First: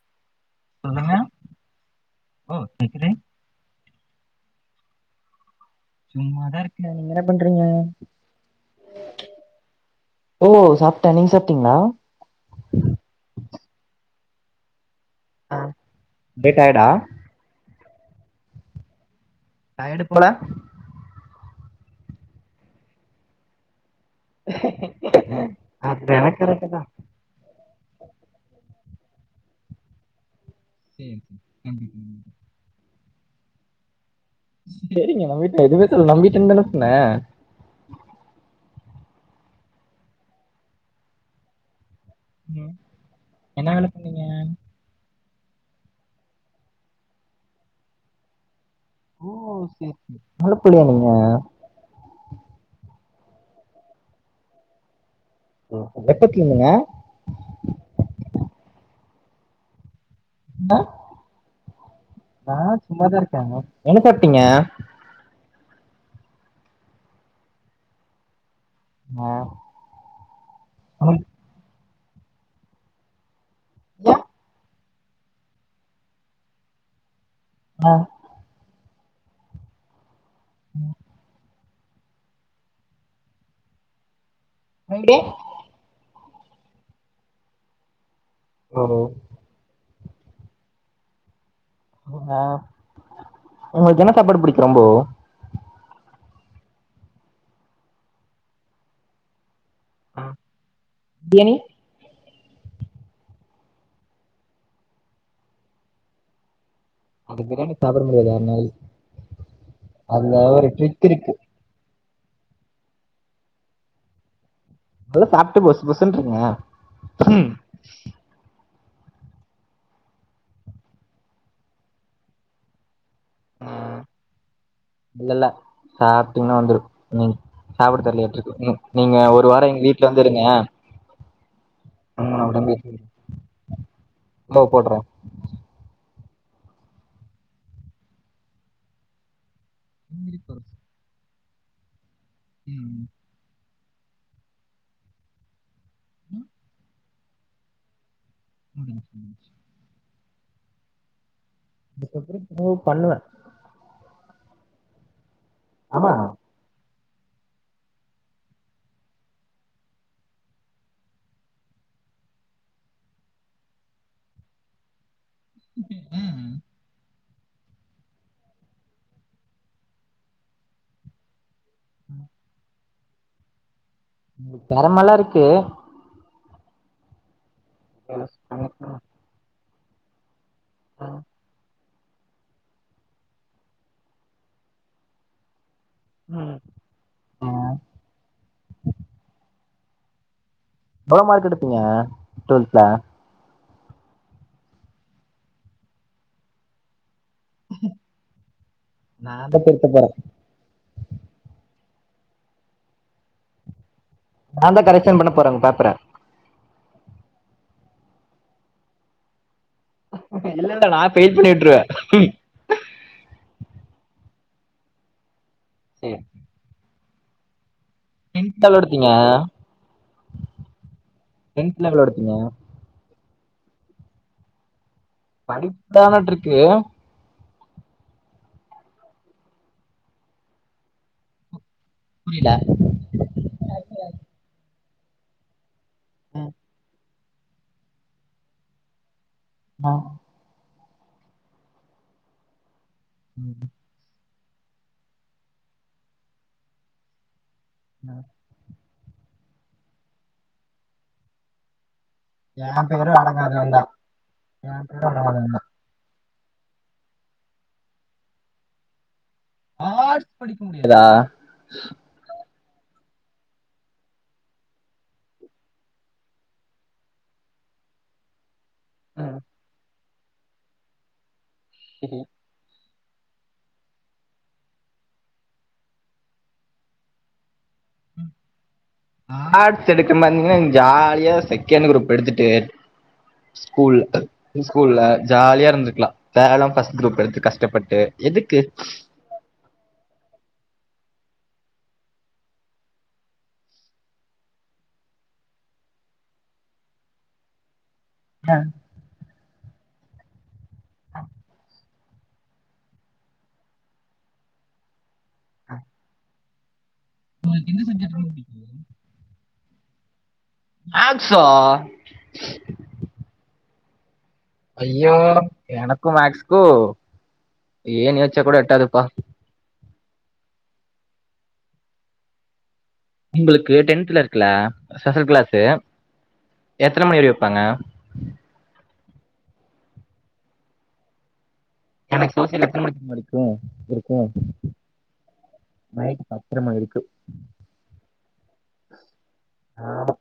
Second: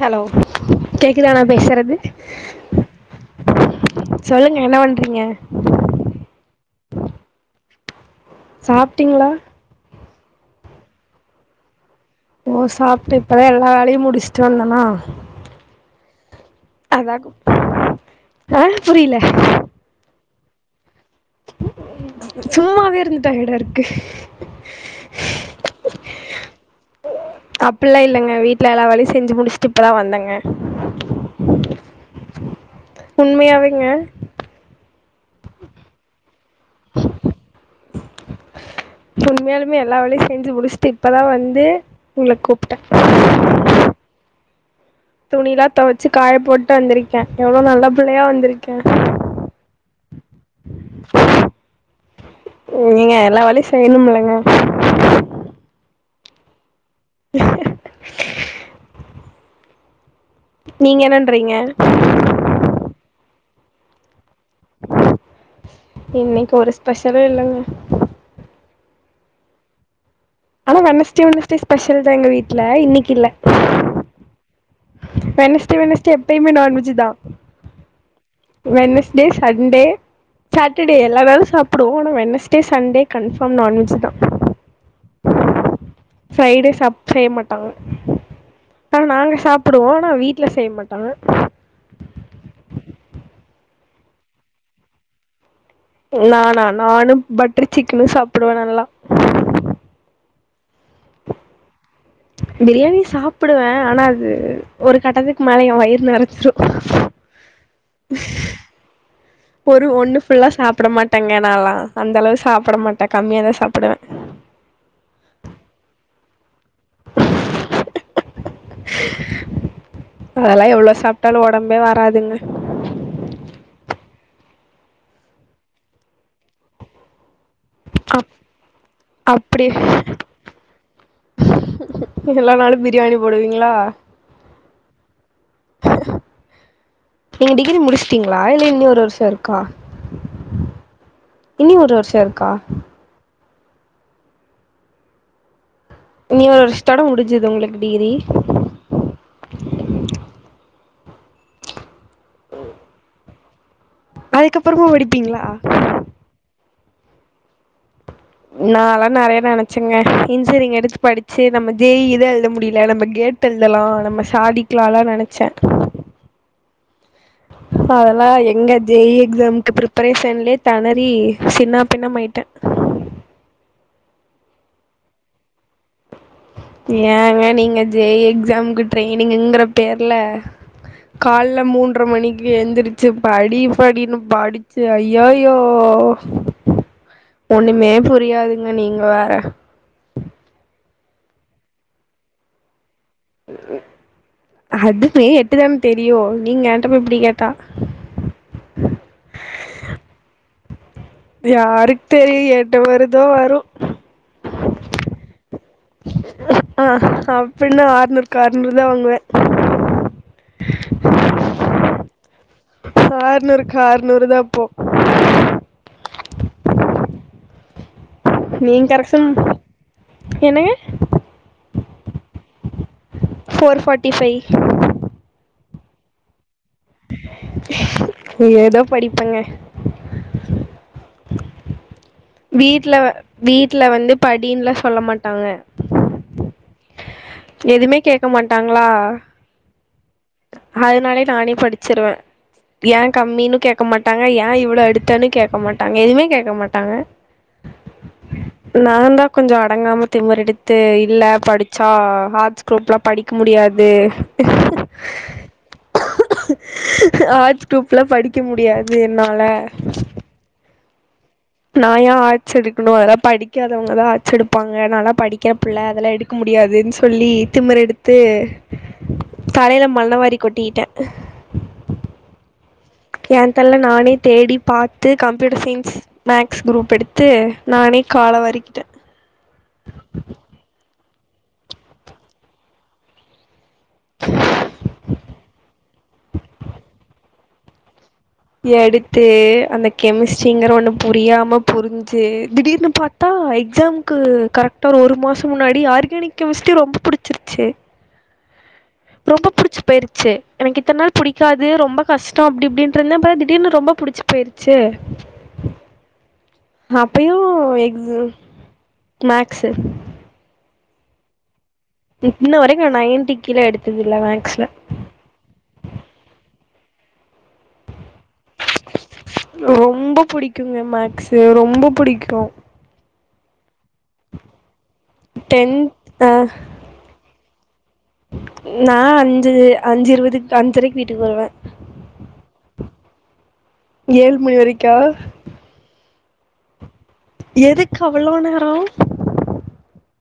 Hello சொல்லுங்க கேக்குதா நா பேசறது ஓ கேக்குது சொல்லுங் என்ன பண்றீங்க சும்மாதா இருக்க நீங்க என்ன பண்றீங்க சாப்ட்டீங்களா ஓ சாப்ட்டே நீங் சாப்ட்டீங்ளா ஓ சாப்ட்டு இப்பதா எல்லா வேலயு முடுச்சுட்டு வந்தனா ஆ டே டயர்டா அதாகு ஆ புரில டயேடு போல சும்மாவே இருந்து டயேடாருக் கு அது எனக்கு கரெக்ட்டு தா அப்புல்லா இல்லங்க வீட்ல எல்லா வேலயு செஞ்சு முடிச்சுட்டு இப்போதா வந்தங்க [unintelligible] உண்மையாவேங்க சேரிங்க நம்பிட்ட எதுமே சொல்ல நம்பிட்டுன்னு தான சொன்னே உண்மையாலுமே எல்லா வேலையும் செஞ்சு முடிச்சுட்டு இப்பதா வந்து உங்கள ம் கூப்ட்டே என்ன வேல பண்ணீங்க துணியிலா துவைச்சு காய போட்டு வந்திருக்கேன் எவ்வளவு நல்ல பிள்ளையா வந்திருக்கேன் ஓ சே சே முழ புள்ளியா நீங்க ஏங்க எல்லா வேலையு செய்யணும்லங்க எப்பத்துலுந்துங்க டி நா என்னன்றீங்க நா சும்மாதா இருக்கேங்க எனக்கட் ட்டிங்க இன்னைக்கு ஒரு ஸ்பெஷலு இல்லங்க ஆ ஆனா வெனஸ்டே உங்களுக்கு வெனஸ்டே ஸ்பெஷ ல்தா எங்க வீட்ல இன்னைக்கு இல்ல ஏ வெனஸ்டே வெனஸ்டே எப்பயுமே நான்வெஜ் தா ஆ வெனஸ்டே சண்டே சாட்டர்டே எல்லா நாளு சாப் புடுவோ ஆனா வெனஸ்டே சண்டே கன்ஃபார்ம் நான்வெஜ் தா எங்க ஃப்ரைடே சாப் செய்ய மாட்டாங்க ஓ ஆனா நாங்க சாப்புடுவோ வீட்ல செய்ய மாட்டாங்க உங்குளுக்கு என்ன சாப்பாடு பிடிக்கு ரொம்போ நானா நானு பட்டர் சிக்கனு சாப்புடுவே நல்லா பிரியாணி பிரியாணி சாப்புடுவே ஆனா அது ஒரு கட்டத்துக்கு மேல எ வயிறு நெறஞ்சிரு அது பிரியாணி சாப்பட முடியாது யாருனாலயு ஒரு ஒண்ணு அதுல ஃபுல்லா ஒரு சாப்ட ட்ரிக் இருக்கு மாட்டேங்க நாலா அந்த அளவு சாப்பட மாட்டே கம்மியாதா சாப்புடுவே அதல்லா சாப்ட்டு பொசு பொசுனு இருங்க அதெல்லா எவ்ளோ சாப்ட்டாலு ஒடம்பே வராதுங்க இல்லல்ல சாப்ட்டிங்கனா வந்துரு ம் சாப்பட அப் தெர்லயாட்ருக்குது ம் நீங்க ஒரு அப்டி வார எங்க வீட்ல வந்து இருங்க ம் எல்லா நாளு பிரியாணி போடுவிங்களா கூபுட்ர நீங்க டிகிரி முடிச்சுட்டீங்களா இல்ல இன்னி ஒரு வருஷோ இருக்கா இங்கிரிப்பரசு இனி ஒரு வருஷம் இருக் உம் இனி ஒரு வருஷதோட முடி ஞ்சது உங்களுக்கு டிகிரி [inaudible] பண்ணுவேன் அதுக்கப்பறமு படிப்பீங்களா ஆமா நான்ல்லாம் நிறைய நினைச்சேங்க இன்ஜினியரிங் எடுத்து படிச்சு நம்ம ஜே ய் தா எழுத முடியல நம்ம டெட் எழுதலாம் நம்ம சாதிக்கலாம்ல்லாம் நினைச்சேன் உம் அதெல்லாம் எங்க ஜேஇ எக்ஸாம்கு ப்ரிப்பரேஷன்லே திணறி சின்னா பின்னமாயிட்டேன் திறமல்லா இருக்கு எ ங்க நீங் ஜே எக்ஸாம்க்கு ட்ரேயனிங்கற தேர்ல கால் ல மூன் அறை மணிக்கு ஏந்திருச்சு படி படினு படிச்சு ஐயய்யோ ஓ ஆ ஒண்ணுமே புரியாதுங்க நீங்க வேற எவ்ளோ மார்க் எடுப்பீங்க டு வெல்த்ல அது மே எட்டுதான தெரியும் நீங்க என்ட போய் இப்படி கே ம் ம் நா தா திருத்த போற யாருக் தெரியு என்ன வருதோ வரு ப்புற ஆஹ் அப்படின்னா அறுநூறுக்கு அறநூறு தான் வாங்குவேன் இல்ல இல்ல நா ஃபைல் பண்ணி விற்றுவ போ உம் கின்ட் எவ்ளோ நீங்க எடுத்தீங்க கரெக்ஷன் என்னங்க எவ்வளோ எடுத்தீங்க போர் ஃபார்ட்டி ஃபைவ் அடிப்பான ட்ரிப் ஏ ஏதோ படிப்பங்க புரில வீட்ல வ வீட்ல வந்து படின்லா சொல்ல மாட்டாங்க ம் எதுமே கேக்க மாட்டாங்ளா ஆ அதனாலயே நானே படிச்சிருவே ஏ கம்மின்னு கேக்க மாட்டாங்க ஏ இவ்ள எடுத்தனு கேக்க மாட்டாங்க எதுமே கேக்க மாட்டாங்க ஹ்ம் நாந்தா கொஞ்ச அடங்காம திமுரெடுத்து இல்ல படிச்சா ஆர்ட்ஸ் என் க்ரூப்லா பேரும் படிக்க அடங்காதவன் முடியாது தான் [unintelligible] ஆர்ட்ஸ் க்ரூப்லா படிக்க முடியாது என்னால தா நா ஏ ஆட் ஸ் எடுக்கணு அதெல்லா படிக்காதவங்கதா ஆட்ஸ் எடுப்பாங்க நாலா படிக்கிற பிள்ளை அதெல்லா எடுக்க முடியாதுனு சொல்லி திமுரெடுத்து தலையில மண்ணவாரி ரி கொட்டிட்டே செரி ஏந்தலேல்ல நானே தேடி பாத்து கம்ப்யூட்டர் சயின்ஸ் மேக்ஸ் குரூப் எடுத்து நானே கால வாரிக்கிட்டேன் ஆட்ஸ் எடுக்க மறந்தீங்கன்னா ஜாலி யா செகண்ட் குரூப் எடுத்துட்டு ஸ்கூல்ல ஸ்கூல்ல ஜாலியா இருந்துக்கலா தேவல்லாம ஃபர்ஸ்ட் குரூப் எடுத்து கஷ்ட டப்பட்டு எடுத்து அந்த கெமிஸ்ட்ரிங்கிற ஒண்ணு புரியாம புரிஞ்சு திடீர்னு பாத்தா எக்ஸாம்க்கு கரெக்டா ஒரு மாசோ முன்னாடி ஆர்கானிக் கெமிஸ்ட்ரி ரொம்ப புடிச்சுருச்சு உங்களுக்கு ரொம்ப புடிச்சு போயிற்ச்சு எனக்கு இத்தன்ன நாள் புடிக்காது ரொம்ப கஷ்டோ அப்டி இப்டினு த்திருந்தே பா திடீர்னு ரொம்ப புடிச்சு போயிருச்சு அப்பேயு எந்த எக் சப்ஜெக்ட் ரொம்ப பிடிக்கும் மாக் க்ஸு மேக்ஸா இன்ன வரேக்கு நா நைன்டிக்கு கில எடுத்து துதில்ல மே ஐயோ எனக்கு மேக்ஸ்க்கு ஏணியே வச்சாக் கூட எட்டாதுப்பா ரொம்ப புடிக்குங்க மேக்ஸ்சு ரொம்ப புடிக்கு உங்களுக் க்கு டென்த்ல இருக்குல்ல ஸ்பெஷல் க்ளாஸ்சு டென்த் அ எத்தன மணி வரயு பங்க நா அஞ்சு அஞ்சு இருவதுக் அஞ்சரைக்கி வீட்டுக்கு வருவே எனக்கு சோசியல் எத்தன மணிக்கு முடிக்கு இருக்கு ஏழு மணி வரைக்கா நைட் பத்தரமா இருக்கு எதுக்கு அவ்ளோ நேரோ ஆமா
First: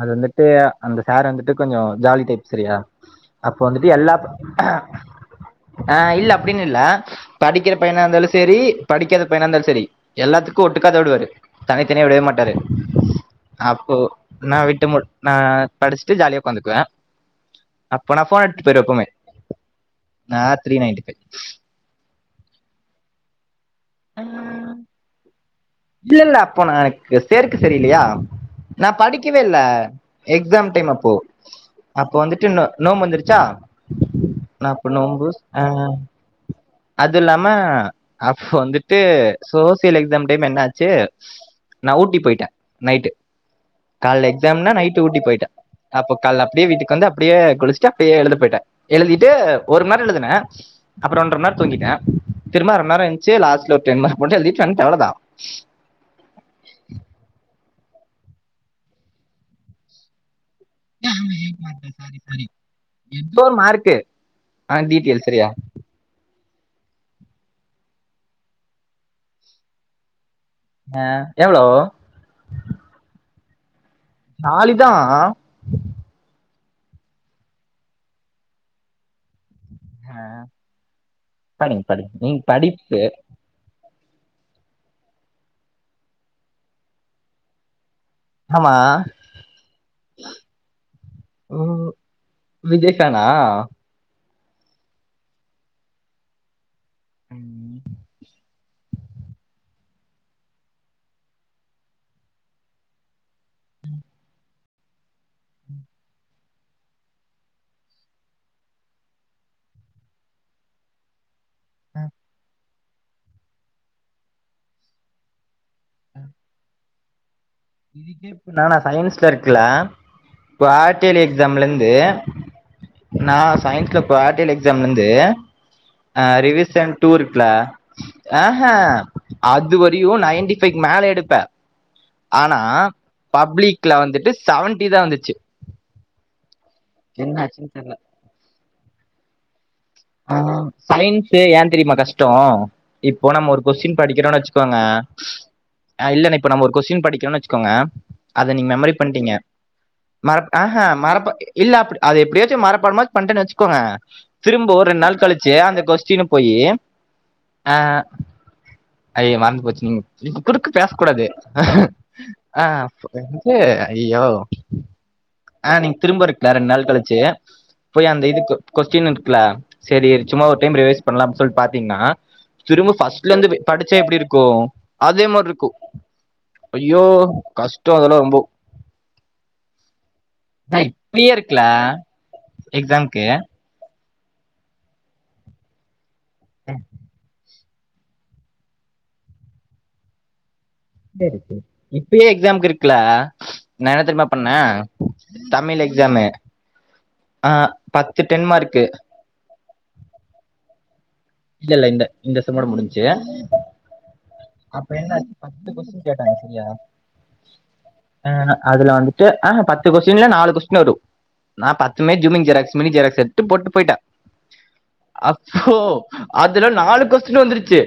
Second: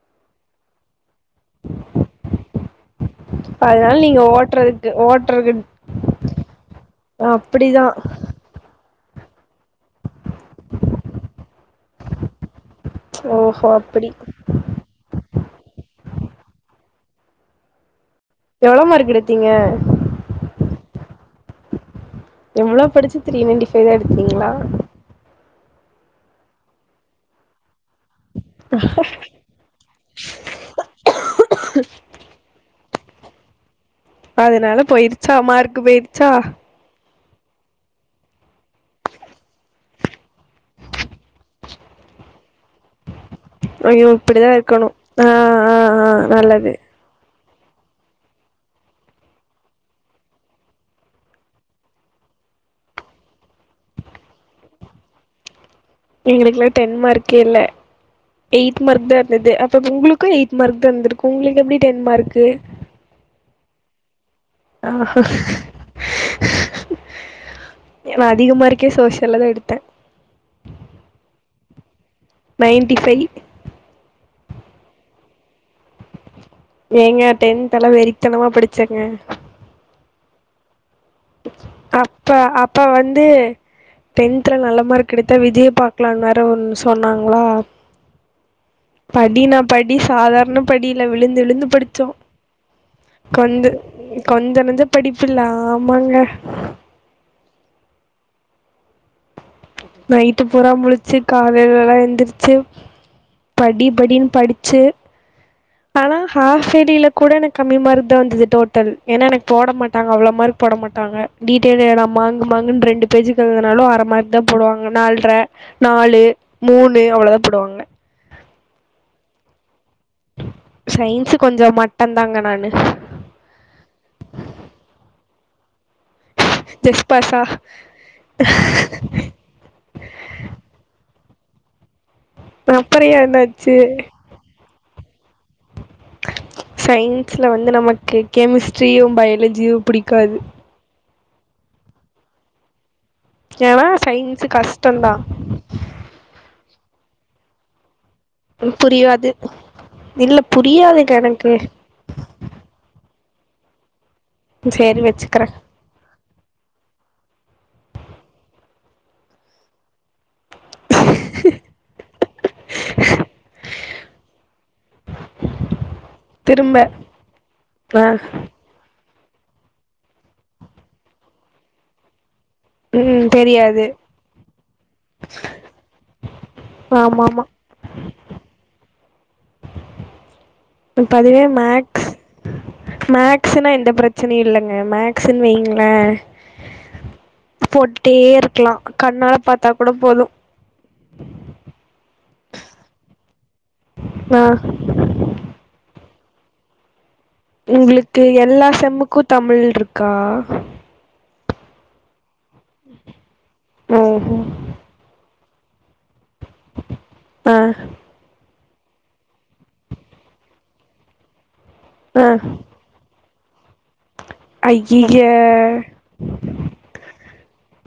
அது வந்துட்டு அந்த சார் வந்துட்டு கொஞ்சோ ஜாலி டைப் சரியா அப்ப வந்துட்டு அதனால எல்லா நீங்க ஓட்றதுக்கு ஓட்றக்கு ஆ இல்ல அப்டின்னு இல்ல படிக்கிற அப்டிதா பையனா இருந்தாலு செரி படிக்காத பையனா இருந்தாலு செரி எல்லாத்துக்கு ஒட்டுக்காத விடுவாரு தனித்தனியா விடவே மாட்டாரு ஓஹோ அப்டி நா படிச்சிட்டு ஜாலியா ஒக்காந்துக்குவே எவ்ளோ மார்க் எடுத்தீங்க நான் த்ரீ நயன்டி ஃபைவ் எவ்ளோ படிச்சி தீரி நைண்டி ஃபைவ் இது எடுத்தீங்களா இல்ல இல்ல அப்போ நான் எனக்கு சேர்க் சரி இல்லயா நா படிக்கவே இல்ல எக்ஸாம் டைம் அப்போ அப்போ வந்துட்டு இன்னு நோம்பு வந்திருச்சா அதனால போயிருச்சா மார்க் போயிருச்சா அது இல்லாம அப்போ வந்துட்டு சோசியல் எக்ஸாம் டைம் என்ன ஆச் சி நா ஊட்டி போயிட்டே நைட்டு ஐயோ கால்ல இப்டிதா எக்ஸாம்னா இருக்கணு நைட்டு் ஊட்டி ஆ போயிட்டேன் ஆ ஆ அப்ப கால்ல அப்டியே நல்லது வீட்டுக்கு வந்து அப்டியே குளிச்சிட்டு அப்டியே எழுத போயிட்டே எழுதீட்டு ஒருமணி நேரோ எழுதனே அப்பறோ ஒன்ற மணி நேரோ தூங்கிட்டேன் திரும்ப அர மணி நேரோ எந்ச்சி லாஸ்ட் லா ஒரு டென் மார்க் மட்டு எழுதீட்டு வந்தேன் அவ்ளோதா எங்களுக்கெல்லா டென் மார்க்கே இல்ல எயிட் மார்க் தா இருந்தது அப்ப உங்களுக்கு எயிட் மார்க் தா இருந்துருக்கு உங்களுக்கு எப்டி டென் சாரி மார்க் சாரி எதோ ஒரு மார்க்கு ஆ டீடெயல் சரியா நா அதிக மார்க்கே சோசியல்ல தா எடுத்தேன் ஆ எவ்ளோ நயன்டி ஃபைவ் தாலிதான் ஏங்க டென்த் எல்லாம் வெறித்தனமா படிச்சேங்க ஆ அப்ப அப்ப வந்து டென்துல நல்ல மார்க் எடுத்தா விஐய பாக்கலாம்னர ஒன்னு சொன்னாங்களா ஆமா படினா படி சாதாரண படியில்ல விழுந்து ஓ விழுந்து படிச்சோ விஜய் ஃபேனா கொந்து கொஞ்சனஞ்ச படிப்பில்ல ஆமாங்க ம் நைட்டு பூரா முழிச்சு காலையிலல்லாம் எந்திருச்சு படி படின்னு படிச்சு ஆனா ஹா ஃஆப்யியர்லி கூட எனக்கு கம்மி மார்க் தான் வந்தது டோட்டல் ஏன்னா எனக்கு போட மாட்டாங்க அவ்ளோ மார்க் போட மாட்டாங்க டீடெயில் நா மாங்கு மாங்குனு [unintelligible] ரெண்டு பேஜ்க்குனாலும் அற மார்க் தான் போடுவாங்க நால்ற நாலு மூணு அவ்ளோதான் இதுக்கே இப்ப நானா சயின்ஸ்ல இருக் இருக்குல க்குவாத்தேலி சயின்ஸு எக்ஸாம்ல கொஞ்சோ இருந்து மட்டந்தாங்க நானு நான் சயின்ஸ்ல க்குவாத்தேலி எக்ஸாம்ல இருந்து அ ரிவிசன் ஜஸ்ட் டூ பாஸா இருக்ல ஆஹ அதுவரையும் நைன்டி பைஃவ் மேல எடுப்பே ஆனா அப்புறோ ஏ என்னாச்சு பப்ளிக்ல வந்துட்டு செவன் பிஃப்டி தான் வந்துச்சு சயின்ஸ்ல வந்து என்னாச்சுன்னு தெர்ல நமக்கு கெமிஸ்ட் ரியும் பயலஜியும் ஆ சயின் ஸு ஏன் தெரியுமா கஷ்டம்? இப்போ நம்ம ஒரு ஏன்னா கொஸ்டின் படிக்கிறோம்ன்னு சயின்ஸு வச்சுக்கோங்க கஷ்டந்தா ஆ இல்லன்னா இப்ப நம்ம ஒரு கொஸ்டின் படிக்கலும்னு வச்சுக்கோங்க அத நீங் மெமரி புரியாது பண்ணிட்டீங்க இல்ல மரப் ஆஹ புரியாதுங்க மரப எனக்கு இல்ல அப்டி அத எப்படியாச்சு மரப்படமா பண்டேன்னு வச்சுக்கோங்க திரும்போர் சேரி ரெண்டு நாள் வச்சுக்கிறே கழிச்சு அந்த கொஸ்டினு போய் அ ஐய்யயோ மறந்து போச்சு நீங் குறுக்கு பேசக் கூடாது ஆ என்னது ஐயோ அ நீ திரும்ப இருக்கல ரெண்டு நாள் கழிச்சு ஆ போய் அந்த இதுக்கு கொஸ்டின் இரு க்ள சேரி சும்மா ஒரு டைம் ரிவைஸ் பண்ணலாம்னு சொல்லி பாத்தீங்கன்னா திரும்ப ம் ஃபர்ஸ்ட்ல இருந்து தெரியாது படிச்சா எப்படி இருக்கும் அதே மாதிரி இருக்கூ ஐயோ ஆமா ஆமா கஷ்டம் அதெல்லாம் ரொம்போ நா இப்ப இப்பயே அதுவே இருக்குல மேக்ஸ் எக்ஸாம்க்கு மேக்ஸ்னா எந்த பிர ச்சனையு இல்லைங்க மேக்சுன் வைங்கள ம் போட்டுடே இருக்கலாம் கண்ணால பார்த்தா கூட போதும் செரி செரி இப்பேயே எக்ஸாம்க் இருக்குல ந என்ன தெரியுமா ஆ பண்ணேன் தமிழ் எக்ஸாமு பத்து உங்களுக்கு டென் எல்லா மார்க்கு செம்முக்கும் தமிழ் இருக்கா இல்ல இல்ல இந்த இந்த செம்மோட முடிஞ்ச்சு ஓஹோ அப்ப என்ன பத்து கொஸ்டின் கேட்டாங்க சரியா ஆ அ அதுல வந்துட்டு அ பத்து கொஸ்டின் இல்ல நாலு கொஸ்டின் வரும் நான் பத்துமே ஜூம்மிங் ஜெராகஸ் மினி ஜெராக்ஸ் எடுத் போட்டு போயிட்டேன் ஐய்ஐய்ய அப்போ அதுல நாலு கொஸ்டின் வந்துருச்சு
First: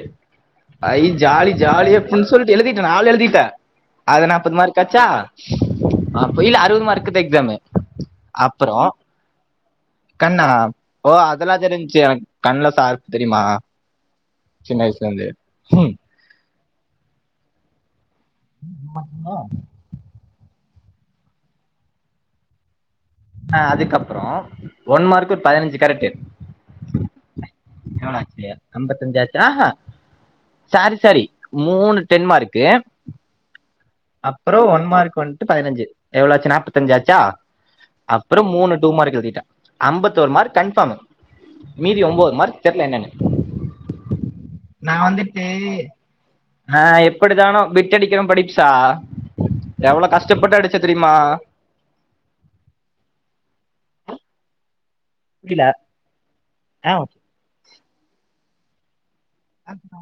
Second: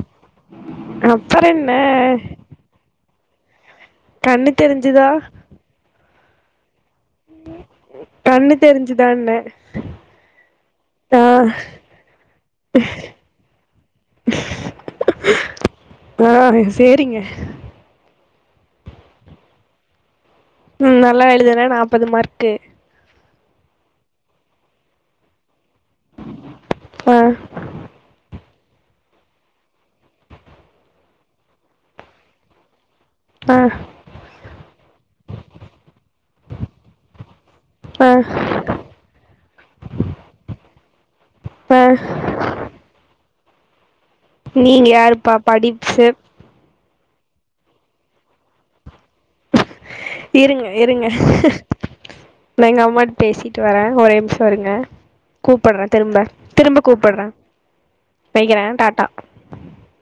ஐ அப்புற ஜாலி என்ன ஜாலி அப்பிடின்னு சொல்லிட்டு எழுதிட்டேன் நாலும் எழுதிட் ட்ட அது கண்ணு நாப்பது மார்க் ஆச்சா தெரிஞ்சுதா அப்ப இல்ல அறுவது மார்க் ஃப்ஸ்ட் எக்ஸாம் கண்ணு அப்புறம் தெரிஞ்சுதான்னே கண்ணா ஓ ஆ அதெல்லாம் தெரிஞச்சு கண்ண சார் தெரியுமா சின்ன வயசுல இருந்தே ஃபோன் செரிங்க மக் மா ம் நல்லா எழுதுனே நாப்பது மார்க்கு ஆ அதுக்கப்புறம் ஒன் மார்க் ஒரு பதினஞ்சு கரெக்ட் ஆ எவ்ளோ ஆச்சு அம்பத்தஞ்சு ஆச்சா சாரி சாரி மூணு டென்மார்க் ஆ அப்புறம் ஒன் மார்க் ஒன் பதினஞ்சு எவ்ளோச்சு நாப்பத்தஞ்சு ஆச்சா ஆ அப்புறம் மூணு டூ மார்க் எழுதிட்டே அம்பத்தோர் மார்க் கன்ஃபார்ம் ஆ மீதி ஒம்போது மார்க் தேங்க் யூ நீங்க யாருப்பா படிப்ஸ்சர் அப்டித்தானோ பிட் அடிக்கிரவ படிச்சா இருங்க இருங்க நா எங்கம்மாட் பேசிட்டு வரே ஒரேம்ஸோ இருங்க புரில கூப்பர்றே திரும்ப திரும்ப கூப்பர்ர வெக்கிறே டாட்டா அப்டியா